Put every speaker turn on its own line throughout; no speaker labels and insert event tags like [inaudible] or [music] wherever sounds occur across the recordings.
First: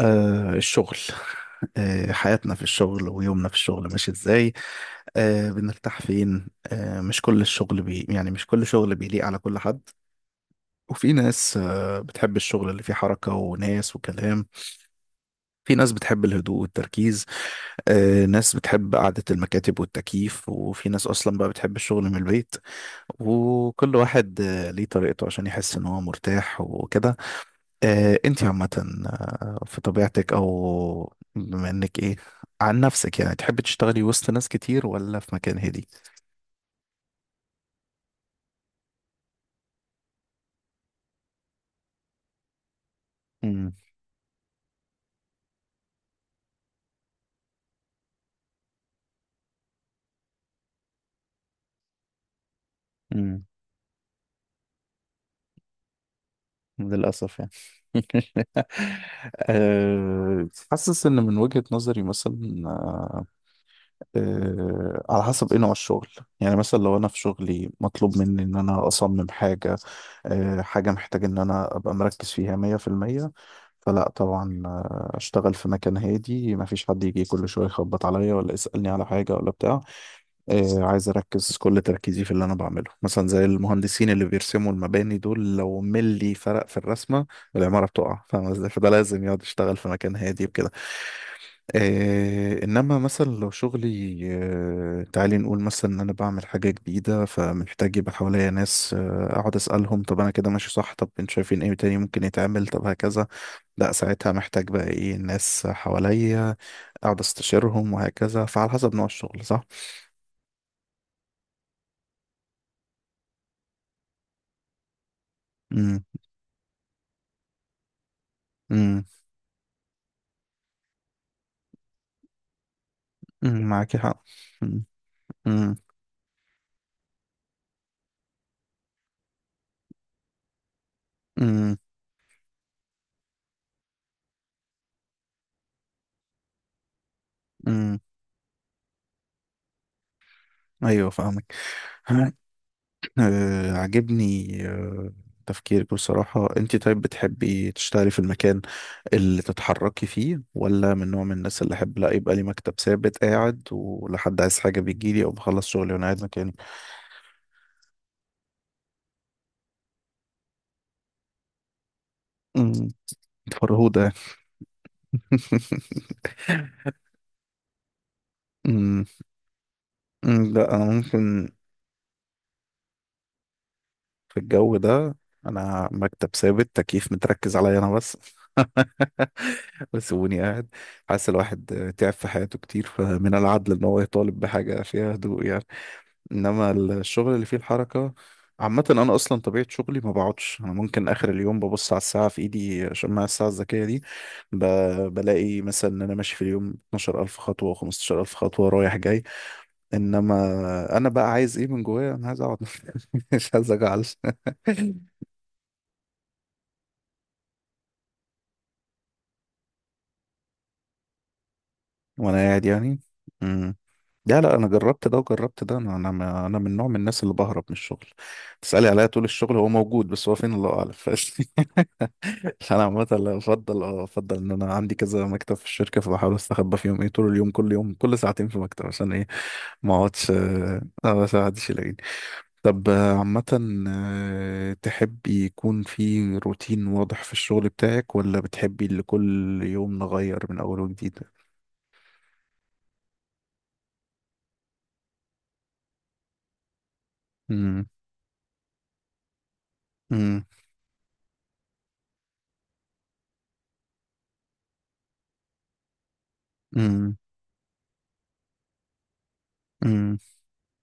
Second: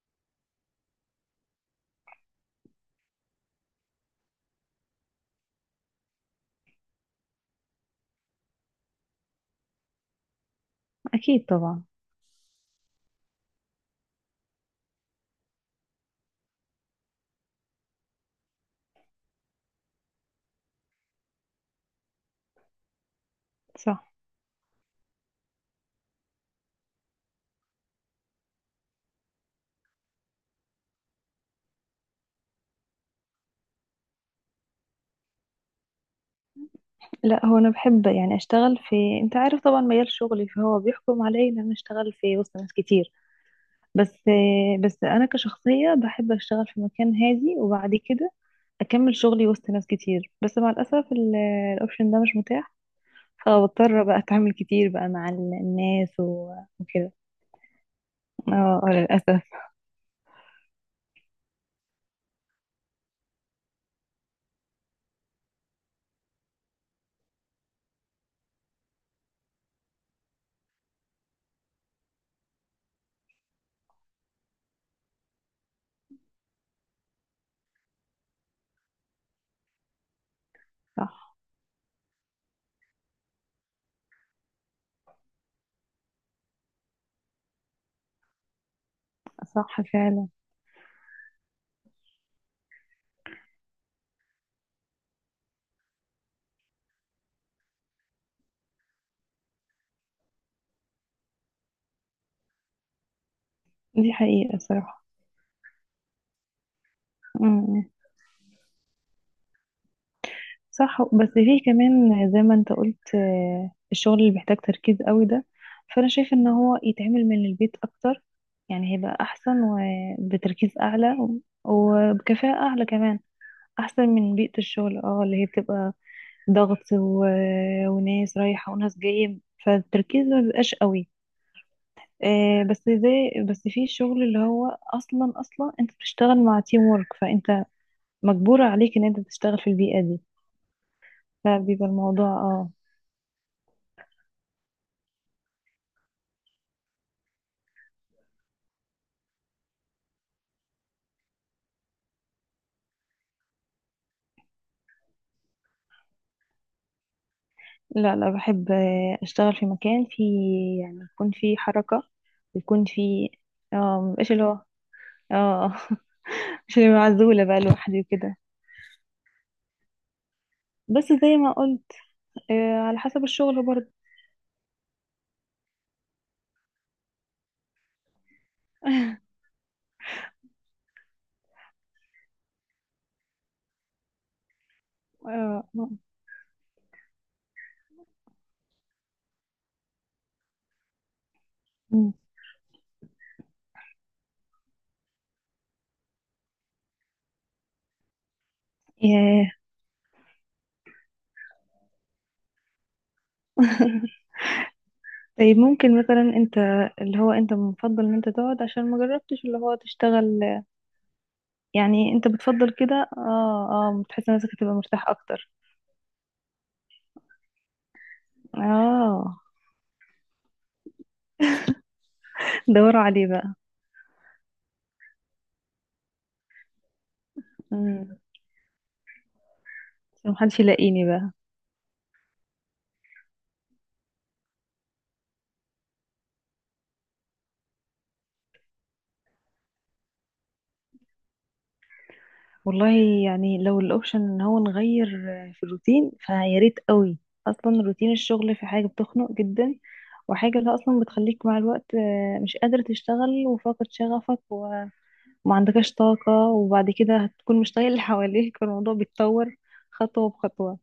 الشغل [laughs] حياتنا في الشغل، ويومنا في الشغل ماشي ازاي؟ بنرتاح فين؟ مش كل الشغل بي، يعني مش كل شغل بيليق على كل حد. وفي
أكيد
ناس
طبعا.
بتحب الشغل اللي فيه حركة وناس وكلام. في ناس بتحب الهدوء والتركيز. ناس بتحب قعدة المكاتب والتكييف، وفي ناس أصلا بقى بتحب الشغل من البيت. وكل
صح.
واحد ليه طريقته عشان يحس إن هو مرتاح وكده. انتي عامة، طب في طبيعتك او بما انك ايه، عن نفسك يعني، تحب تشتغلي وسط ناس كتير ولا في مكان هادي؟
لا، هو أنا بحب يعني أشتغل في، أنت عارف طبعا مجال شغلي فهو بيحكم علي إن أنا أشتغل في وسط ناس كتير.
امم.
بس أنا كشخصية بحب أشتغل في مكان هادي وبعد كده أكمل شغلي وسط ناس كتير، بس مع الأسف الأوبشن ده مش متاح.
امم.
فبضطر بقى أتعامل كتير بقى مع الناس وكده.
للأسف يعني. [laughs]
للأسف.
حاسس إن من وجهة نظري مثلا، على حسب ايه نوع الشغل. يعني مثلا لو انا في شغلي مطلوب مني ان انا اصمم حاجة، حاجة محتاج ان انا ابقى مركز فيها مية في المية، فلا طبعا، اشتغل في مكان هادي، مفيش حد يجي كل شوية يخبط عليا ولا يسألني على حاجة ولا بتاع. عايز
صح،
اركز كل تركيزي في اللي انا بعمله، مثلا زي المهندسين اللي بيرسموا المباني دول، لو ملي فرق في الرسمة العمارة بتقع، فاهم ازاي؟ فده لازم يقعد يشتغل
صح
في مكان
فعلا.
هادي بكده. انما مثلا لو شغلي، تعالي نقول مثلا ان انا بعمل حاجه جديده، فمحتاج يبقى حواليا ناس، اقعد اسالهم، طب انا كده ماشي صح؟ طب انتوا شايفين ايه تاني ممكن يتعمل؟ طب هكذا. لا،
دي
ساعتها
حقيقة
محتاج بقى
صراحة.
ايه، ناس حواليا اقعد استشيرهم وهكذا. فعلى حسب نوع الشغل، صح.
صح، بس في كمان زي ما انت قلت، الشغل اللي بيحتاج تركيز قوي ده
امم.
فانا شايف ان هو يتعمل من البيت اكتر، يعني
امم.
هيبقى احسن وبتركيز اعلى وبكفاءة اعلى كمان،
أمم، معاكي
احسن
حق.
من بيئة
امم.
الشغل اللي هي
امم.
بتبقى ضغط و... وناس رايحة وناس جاية، فالتركيز ما بيبقاش قوي.
امم.
بس في الشغل اللي هو اصلا انت بتشتغل مع تيم وورك فانت
أمم.
مجبورة عليك ان انت تشتغل في البيئة دي،
ايوه فاهمك.
فبيبقى الموضوع اه.
عجبني تفكيرك بصراحة. انت طيب بتحبي تشتغلي في المكان اللي تتحركي فيه، ولا من نوع من الناس اللي احب لا، يبقى لي مكتب ثابت قاعد، ولحد عايز حاجة بيجيلي، او بخلص شغلي وانا قاعد مكاني؟
لا لا، بحب اشتغل في مكان فيه يعني، يكون فيه حركة ويكون
أمم،
فيه اه،
فرهودة.
مبقاش اللي هو اه
[laughs]
[laughs] مش اللي هو معزولة بقى لوحدي وكده.
أمم. أمم، لا انا
بس زي
ممكن
ما قلت، على حسب الشغل برضه.
في الجو ده، انا مكتب ثابت، تكييف متركز عليا انا بس. [laughs] وسيبوني قاعد. حاسس الواحد تعب في حياته كتير، فمن العدل ان هو يطالب بحاجة فيها هدوء
آه.
يعني. انما الشغل اللي فيه الحركة، عامة انا اصلا طبيعة شغلي ما بقعدش. انا ممكن اخر اليوم ببص على
مم.
الساعة في ايدي، شماعة الساعة الذكية دي، ب... بلاقي مثلا ان انا ماشي في اليوم 12000 خطوة و15000 خطوة رايح جاي.
ياه.
انما انا بقى عايز ايه من جوايا؟ انا عايز اقعد. [laughs] مش عايز اجعل.
[laughs]
[laughs]
طيب ممكن مثلا انت اللي هو انت بتفضل ان انت تقعد عشان ما جربتش اللي هو تشتغل، يعني انت
وانا قاعد
بتفضل
يعني.
كده اه؟
امم.
اه، بتحس
لا
نفسك
لا، انا
هتبقى
جربت
مرتاح
ده
اكتر؟
وجربت ده. انا انا ما- انا من نوع من الناس اللي بهرب من الشغل، تسالي عليا طول
اه.
الشغل، هو موجود، بس هو فين الله اعلم. [laughs]
[laughs]
انا
دوروا
عامه
عليه
لا،
بقى.
افضل، افضل ان انا عندي كذا مكتب في الشركه، فبحاول استخبى فيهم ايه طول اليوم. كل يوم كل
مم.
ساعتين في مكتب، عشان ايه؟ ما اقعدش،
عشان محدش يلاقيني بقى.
بس ما حدش يلاقيني. طب عامه، تحبي يكون في روتين واضح في الشغل بتاعك، ولا بتحبي اللي كل يوم نغير من اول وجديد؟
والله يعني لو الاوبشن ان هو نغير في الروتين فيا ريت قوي. اصلا روتين الشغل في حاجه بتخنق جدا،
امم.
وحاجه اللي اصلا بتخليك مع الوقت مش قادر تشتغل وفاقد شغفك وما عندكش طاقه، وبعد
امم.
كده هتكون مش طايق اللي حواليك، فالموضوع بيتطور
امم.
خطوه بخطوه.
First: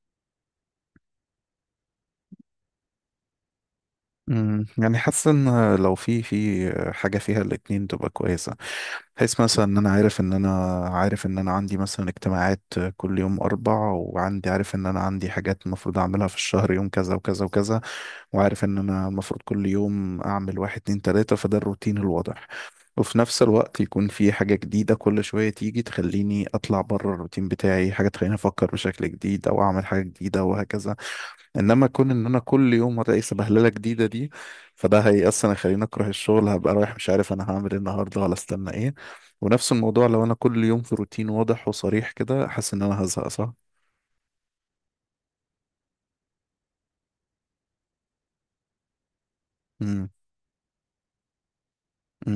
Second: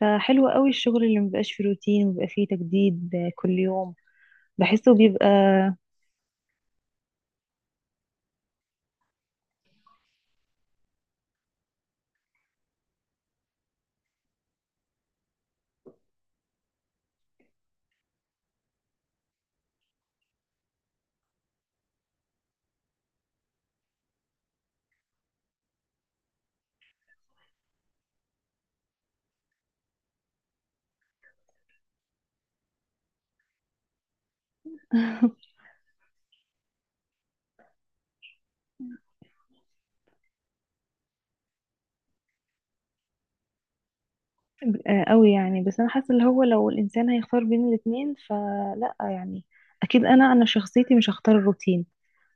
فحلو قوي الشغل اللي مبيبقاش فيه روتين وبيبقى فيه تجديد كل يوم،
امم.
بحسه
يعني حاسس
بيبقى.
ان لو في حاجه فيها الاتنين تبقى كويسه، بحيث مثلا ان انا، عارف ان انا عندي مثلا اجتماعات كل يوم اربع، وعندي، عارف ان انا عندي حاجات المفروض اعملها في الشهر يوم كذا وكذا وكذا، وعارف ان انا المفروض كل يوم اعمل واحد اتنين تلاته، فده الروتين الواضح. وفي نفس الوقت يكون في حاجة جديدة كل شوية تيجي تخليني أطلع بره الروتين بتاعي، حاجة تخليني أفكر بشكل جديد، أو أعمل حاجة جديدة وهكذا. انما كون ان انا كل يوم الاقي سبهلله جديده دي، فده هي
[laughs]
اصلا يخليني اكره الشغل. هبقى رايح مش عارف انا هعمل ايه النهارده ولا استنى ايه. ونفس الموضوع، لو انا كل يوم في روتين واضح وصريح كده، حاسس ان انا هزهق، صح؟
قوي يعني، بس انا حاسه اللي هو لو الانسان هيختار بين الاتنين فلا يعني، اكيد
امم.
انا شخصيتي مش هختار الروتين.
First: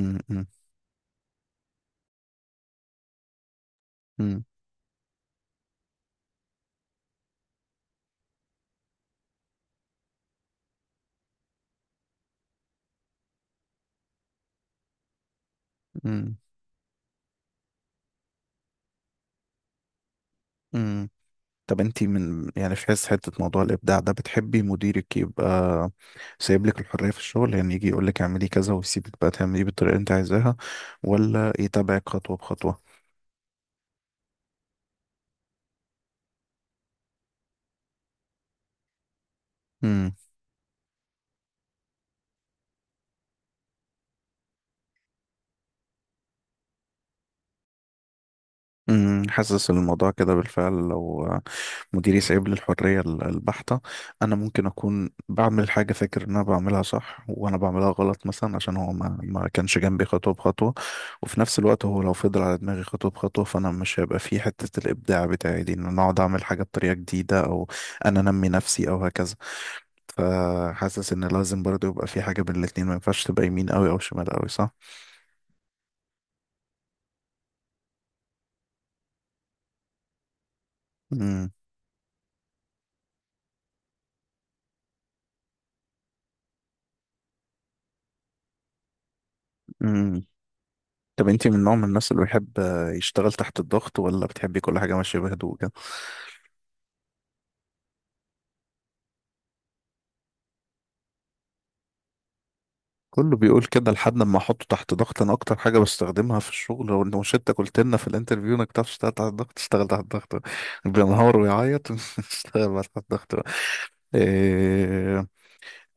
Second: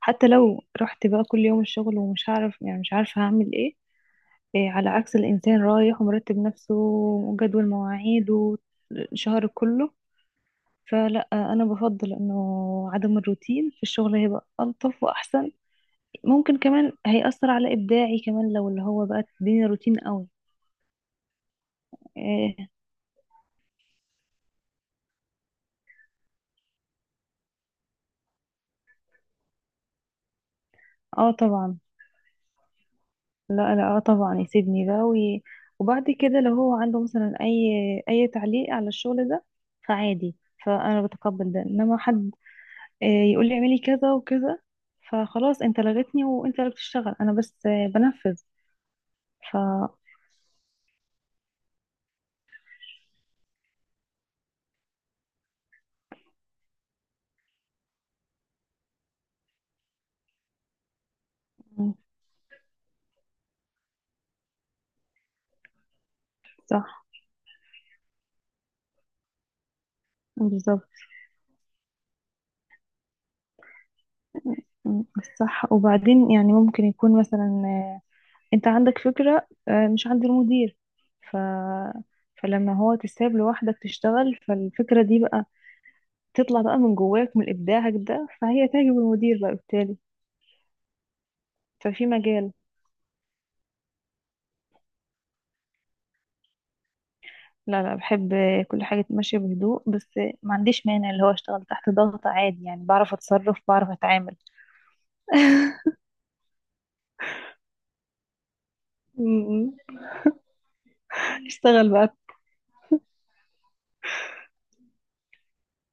حتى لو رحت بقى كل يوم الشغل ومش هعرف، يعني مش عارفه هعمل ايه.
امم.
إيه، على عكس الانسان رايح ومرتب نفسه وجدول مواعيد وشهر كله. فلا، انا بفضل انه عدم الروتين في الشغل هيبقى الطف واحسن.
امم.
ممكن كمان هيأثر على ابداعي كمان لو اللي هو بقى الدنيا روتين قوي.
امم. طب انتي من،
إيه،
يعني في حس حته موضوع الابداع ده، بتحبي مديرك يبقى سايب لك الحريه في الشغل، يعني يجي يقول لك اعملي كذا ويسيبك بقى تعملي إيه بالطريقه اللي انت عايزاها،
اه
ولا
طبعا.
يتابعك خطوه بخطوه؟
لا لا، اه طبعا يسيبني ده وي... وبعد كده لو هو عنده مثلا اي تعليق على الشغل ده فعادي، فانا بتقبل ده. انما حد آه، يقول لي اعملي كذا وكذا، فخلاص انت لغتني وانت اللي بتشتغل، انا بس بنفذ.
أمم،
ف
حاسس إن الموضوع كده بالفعل. لو مديري سايب لي الحرية البحتة، أنا ممكن أكون بعمل حاجة فاكر إن أنا بعملها صح وأنا بعملها غلط، مثلا عشان هو ما كانش جنبي خطوة بخطوة. وفي نفس الوقت
م،
هو لو فضل على دماغي خطوة بخطوة، فأنا مش هيبقى فيه حتة الإبداع بتاعي دي، إن أنا أقعد أعمل حاجة بطريقة
صح.
جديدة أو أنا أنمي نفسي أو هكذا.
بالظبط.
فحاسس إن لازم برضه يبقى في حاجة بين الاتنين، ما ينفعش تبقى يمين أوي أو شمال أوي، صح؟
م، صح. وبعدين يعني ممكن يكون مثلا انت عندك فكرة مش عند المدير. ف فلما هو تساب لوحدك تشتغل، فالفكرة دي بقى تطلع بقى من جواك من إبداعك ده، فهي تعجب المدير بقى بالتالي.
أمم. طب انت من نوع من
ففي
الناس اللي بيحب
مجال،
يشتغل تحت الضغط، ولا بتحبي كل حاجة ماشية بهدوء كده؟
لا لا بحب كل حاجة ماشية بهدوء، بس ما عنديش مانع اللي هو اشتغل تحت ضغط عادي، يعني بعرف
كله
أتصرف
بيقول كده
بعرف
لحد ما
أتعامل.
احطه تحت ضغط. انا اكتر حاجة بستخدمها في الشغل، هو انه شتى قلت لنا في الانترفيو انك تعرف تشتغل تحت
م-
الضغط، تشتغل تحت
م.
الضغط بينهار
[laughs]
ويعيط. [laughs]
اشتغل بقى.
اشتغل بقى تحت الضغط بقى. إيه،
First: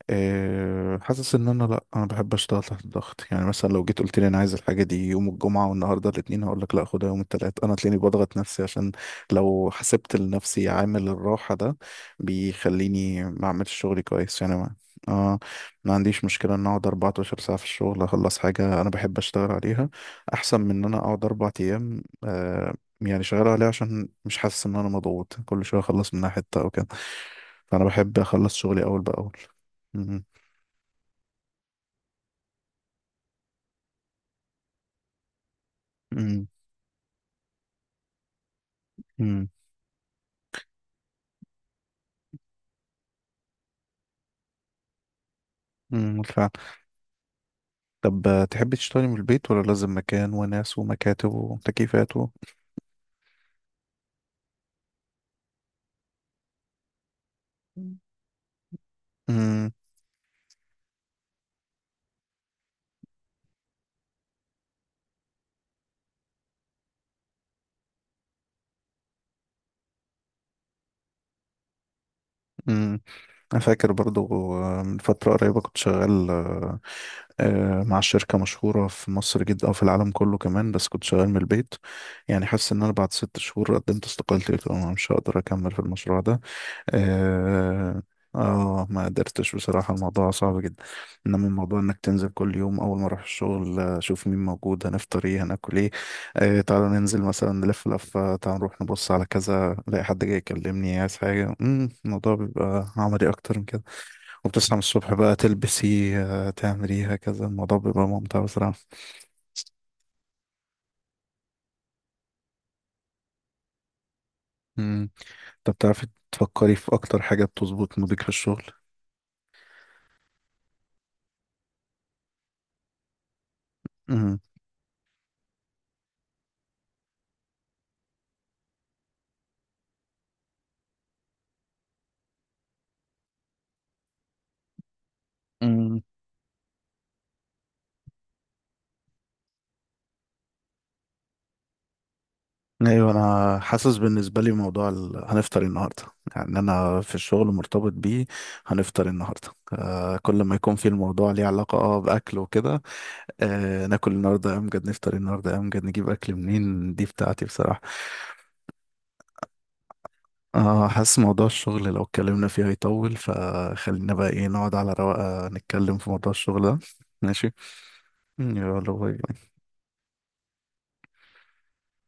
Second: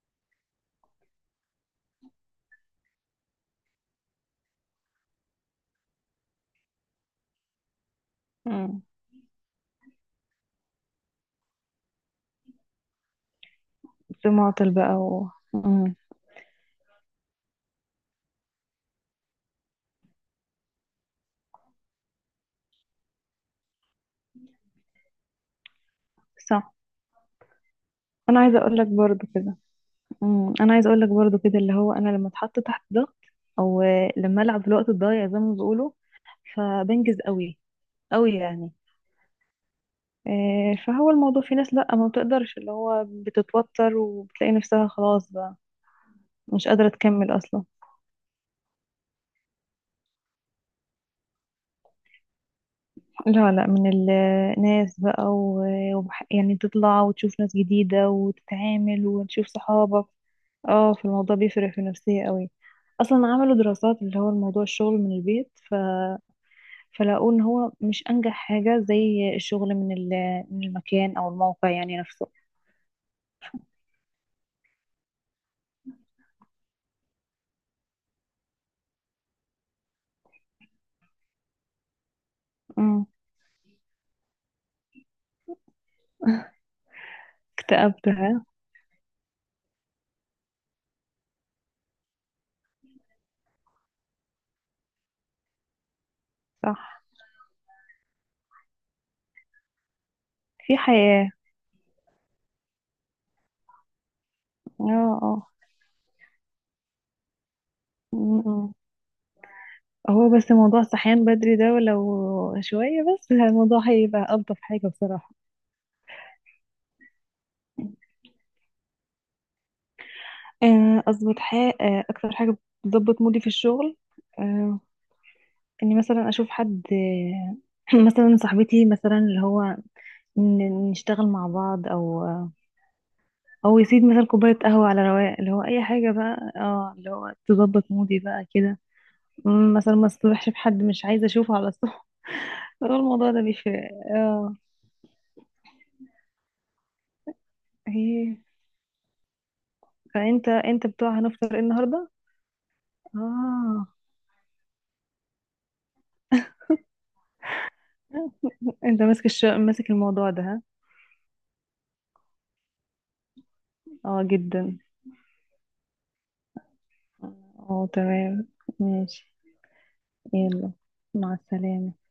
حاسس ان انا، لا، انا بحب اشتغل تحت الضغط. يعني مثلا لو جيت قلت لي انا عايز الحاجه دي يوم الجمعه والنهارده الاثنين، هقول لك لا، خدها يوم الثلاث. انا تلاقيني بضغط نفسي،
مم.
عشان لو حسبت لنفسي عامل الراحه ده، بيخليني ما اعملش شغلي
في
كويس. يعني
معطل
ما،
بقى و...
اه ما
مم.
عنديش مشكله ان اقعد 14 ساعه في الشغل اخلص حاجه انا بحب اشتغل عليها، احسن من ان انا اقعد اربع ايام يعني شغال عليها، عشان مش حاسس ان انا مضغوط. كل شويه اخلص منها حته او
صح.
كده، فانا بحب
أنا
اخلص
عايزة أقول
شغلي
لك
اول
برضو
باول.
كده. مم. أنا عايزة أقول لك برضو كده، اللي هو أنا لما اتحط تحت ضغط أو لما ألعب في الوقت الضايع زي ما بيقولوا،
امم.
فبنجز قوي، قوي يعني.
امم.
فهو الموضوع في ناس لأ، ما بتقدرش، اللي هو بتتوتر وبتلاقي نفسها خلاص بقى
امم، بالفعل.
مش قادرة تكمل أصلا.
طب تحبي تشتغلي من البيت، ولا لازم مكان وناس ومكاتب وتكييفات و...؟
لا لا، من الناس بقى يعني تطلع وتشوف ناس جديدة وتتعامل وتشوف
امم.
صحابك. اه في، الموضوع بيفرق في النفسية قوي. أصلا عملوا دراسات اللي هو الموضوع الشغل من البيت ف... فلقوا إن هو مش أنجح حاجة زي الشغل من من المكان أو الموقع يعني نفسه.
امم. انا فاكر برضو، من فترة قريبة كنت شغال، مع شركة مشهورة في مصر جدا، او في العالم كله كمان، بس كنت شغال من البيت. يعني حاسس ان انا
امم.
بعد ست شهور قدمت استقالتي، قلت أنا مش هقدر اكمل في المشروع ده. اه.
اكتئبتها.
ما قدرتش بصراحة، الموضوع صعب جدا. انما الموضوع انك تنزل كل يوم، اول ما اروح الشغل اشوف مين موجود، هنفطر ايه، هناكل ايه،
صح.
تعالوا ننزل مثلا نلف لفة، تعالوا نروح نبص على كذا، الاقي حد جاي
في
يكلمني عايز
حياة.
حاجة، الموضوع بيبقى عملي اكتر من كده. وبتصحى من
اه
الصبح بقى،
اه.
تلبسي تعملي هكذا، الموضوع بيبقى ممتع
مم.
بصراحة.
هو بس موضوع الصحيان بدري ده ولو شوية بس الموضوع هيبقى ألطف حاجة
مم.
بصراحة.
طب بتعرفي تفكري في اكتر حاجة بتظبط مودك في الشغل؟
أظبط حاجة، أكتر حاجة بتظبط مودي في الشغل،
مم.
آه، إني مثلا أشوف حد [clears throat] مثلا صاحبتي مثلا اللي هو نشتغل مع بعض أو أو يسيب مثلا كوباية قهوة على رواق، اللي هو أي
مم.
حاجة بقى اه اللي هو تظبط مودي بقى كده. مم، مثلا ما أصطبحش بحد مش عايزة أشوفه على الصبح. [laughs] هو
ايوه
الموضوع ده
انا
بيفرق.
حاسس، بالنسبه لي
اه.
موضوع هنفطر إيه النهارده، يعني انا في الشغل مرتبط بيه،
هي.
هنفطر إيه النهارده. كل
فانت،
ما يكون في
انت بتوع
الموضوع ليه
هنفطر ايه
علاقه
النهارده.
باكل وكده.
اه.
ناكل النهارده إيه امجد، نفطر إيه النهارده إيه امجد، نجيب اكل منين، دي بتاعتي بصراحه.
انت ماسك ماسك الموضوع ده ها.
اه حاسس موضوع الشغل لو اتكلمنا فيه هيطول، فخلينا
اه
بقى ايه، نقعد
جدا.
على رواقه نتكلم في موضوع الشغل ده. ماشي،
اه تمام.
يلا
ماشي.
باي.
يلا، مع السلامة.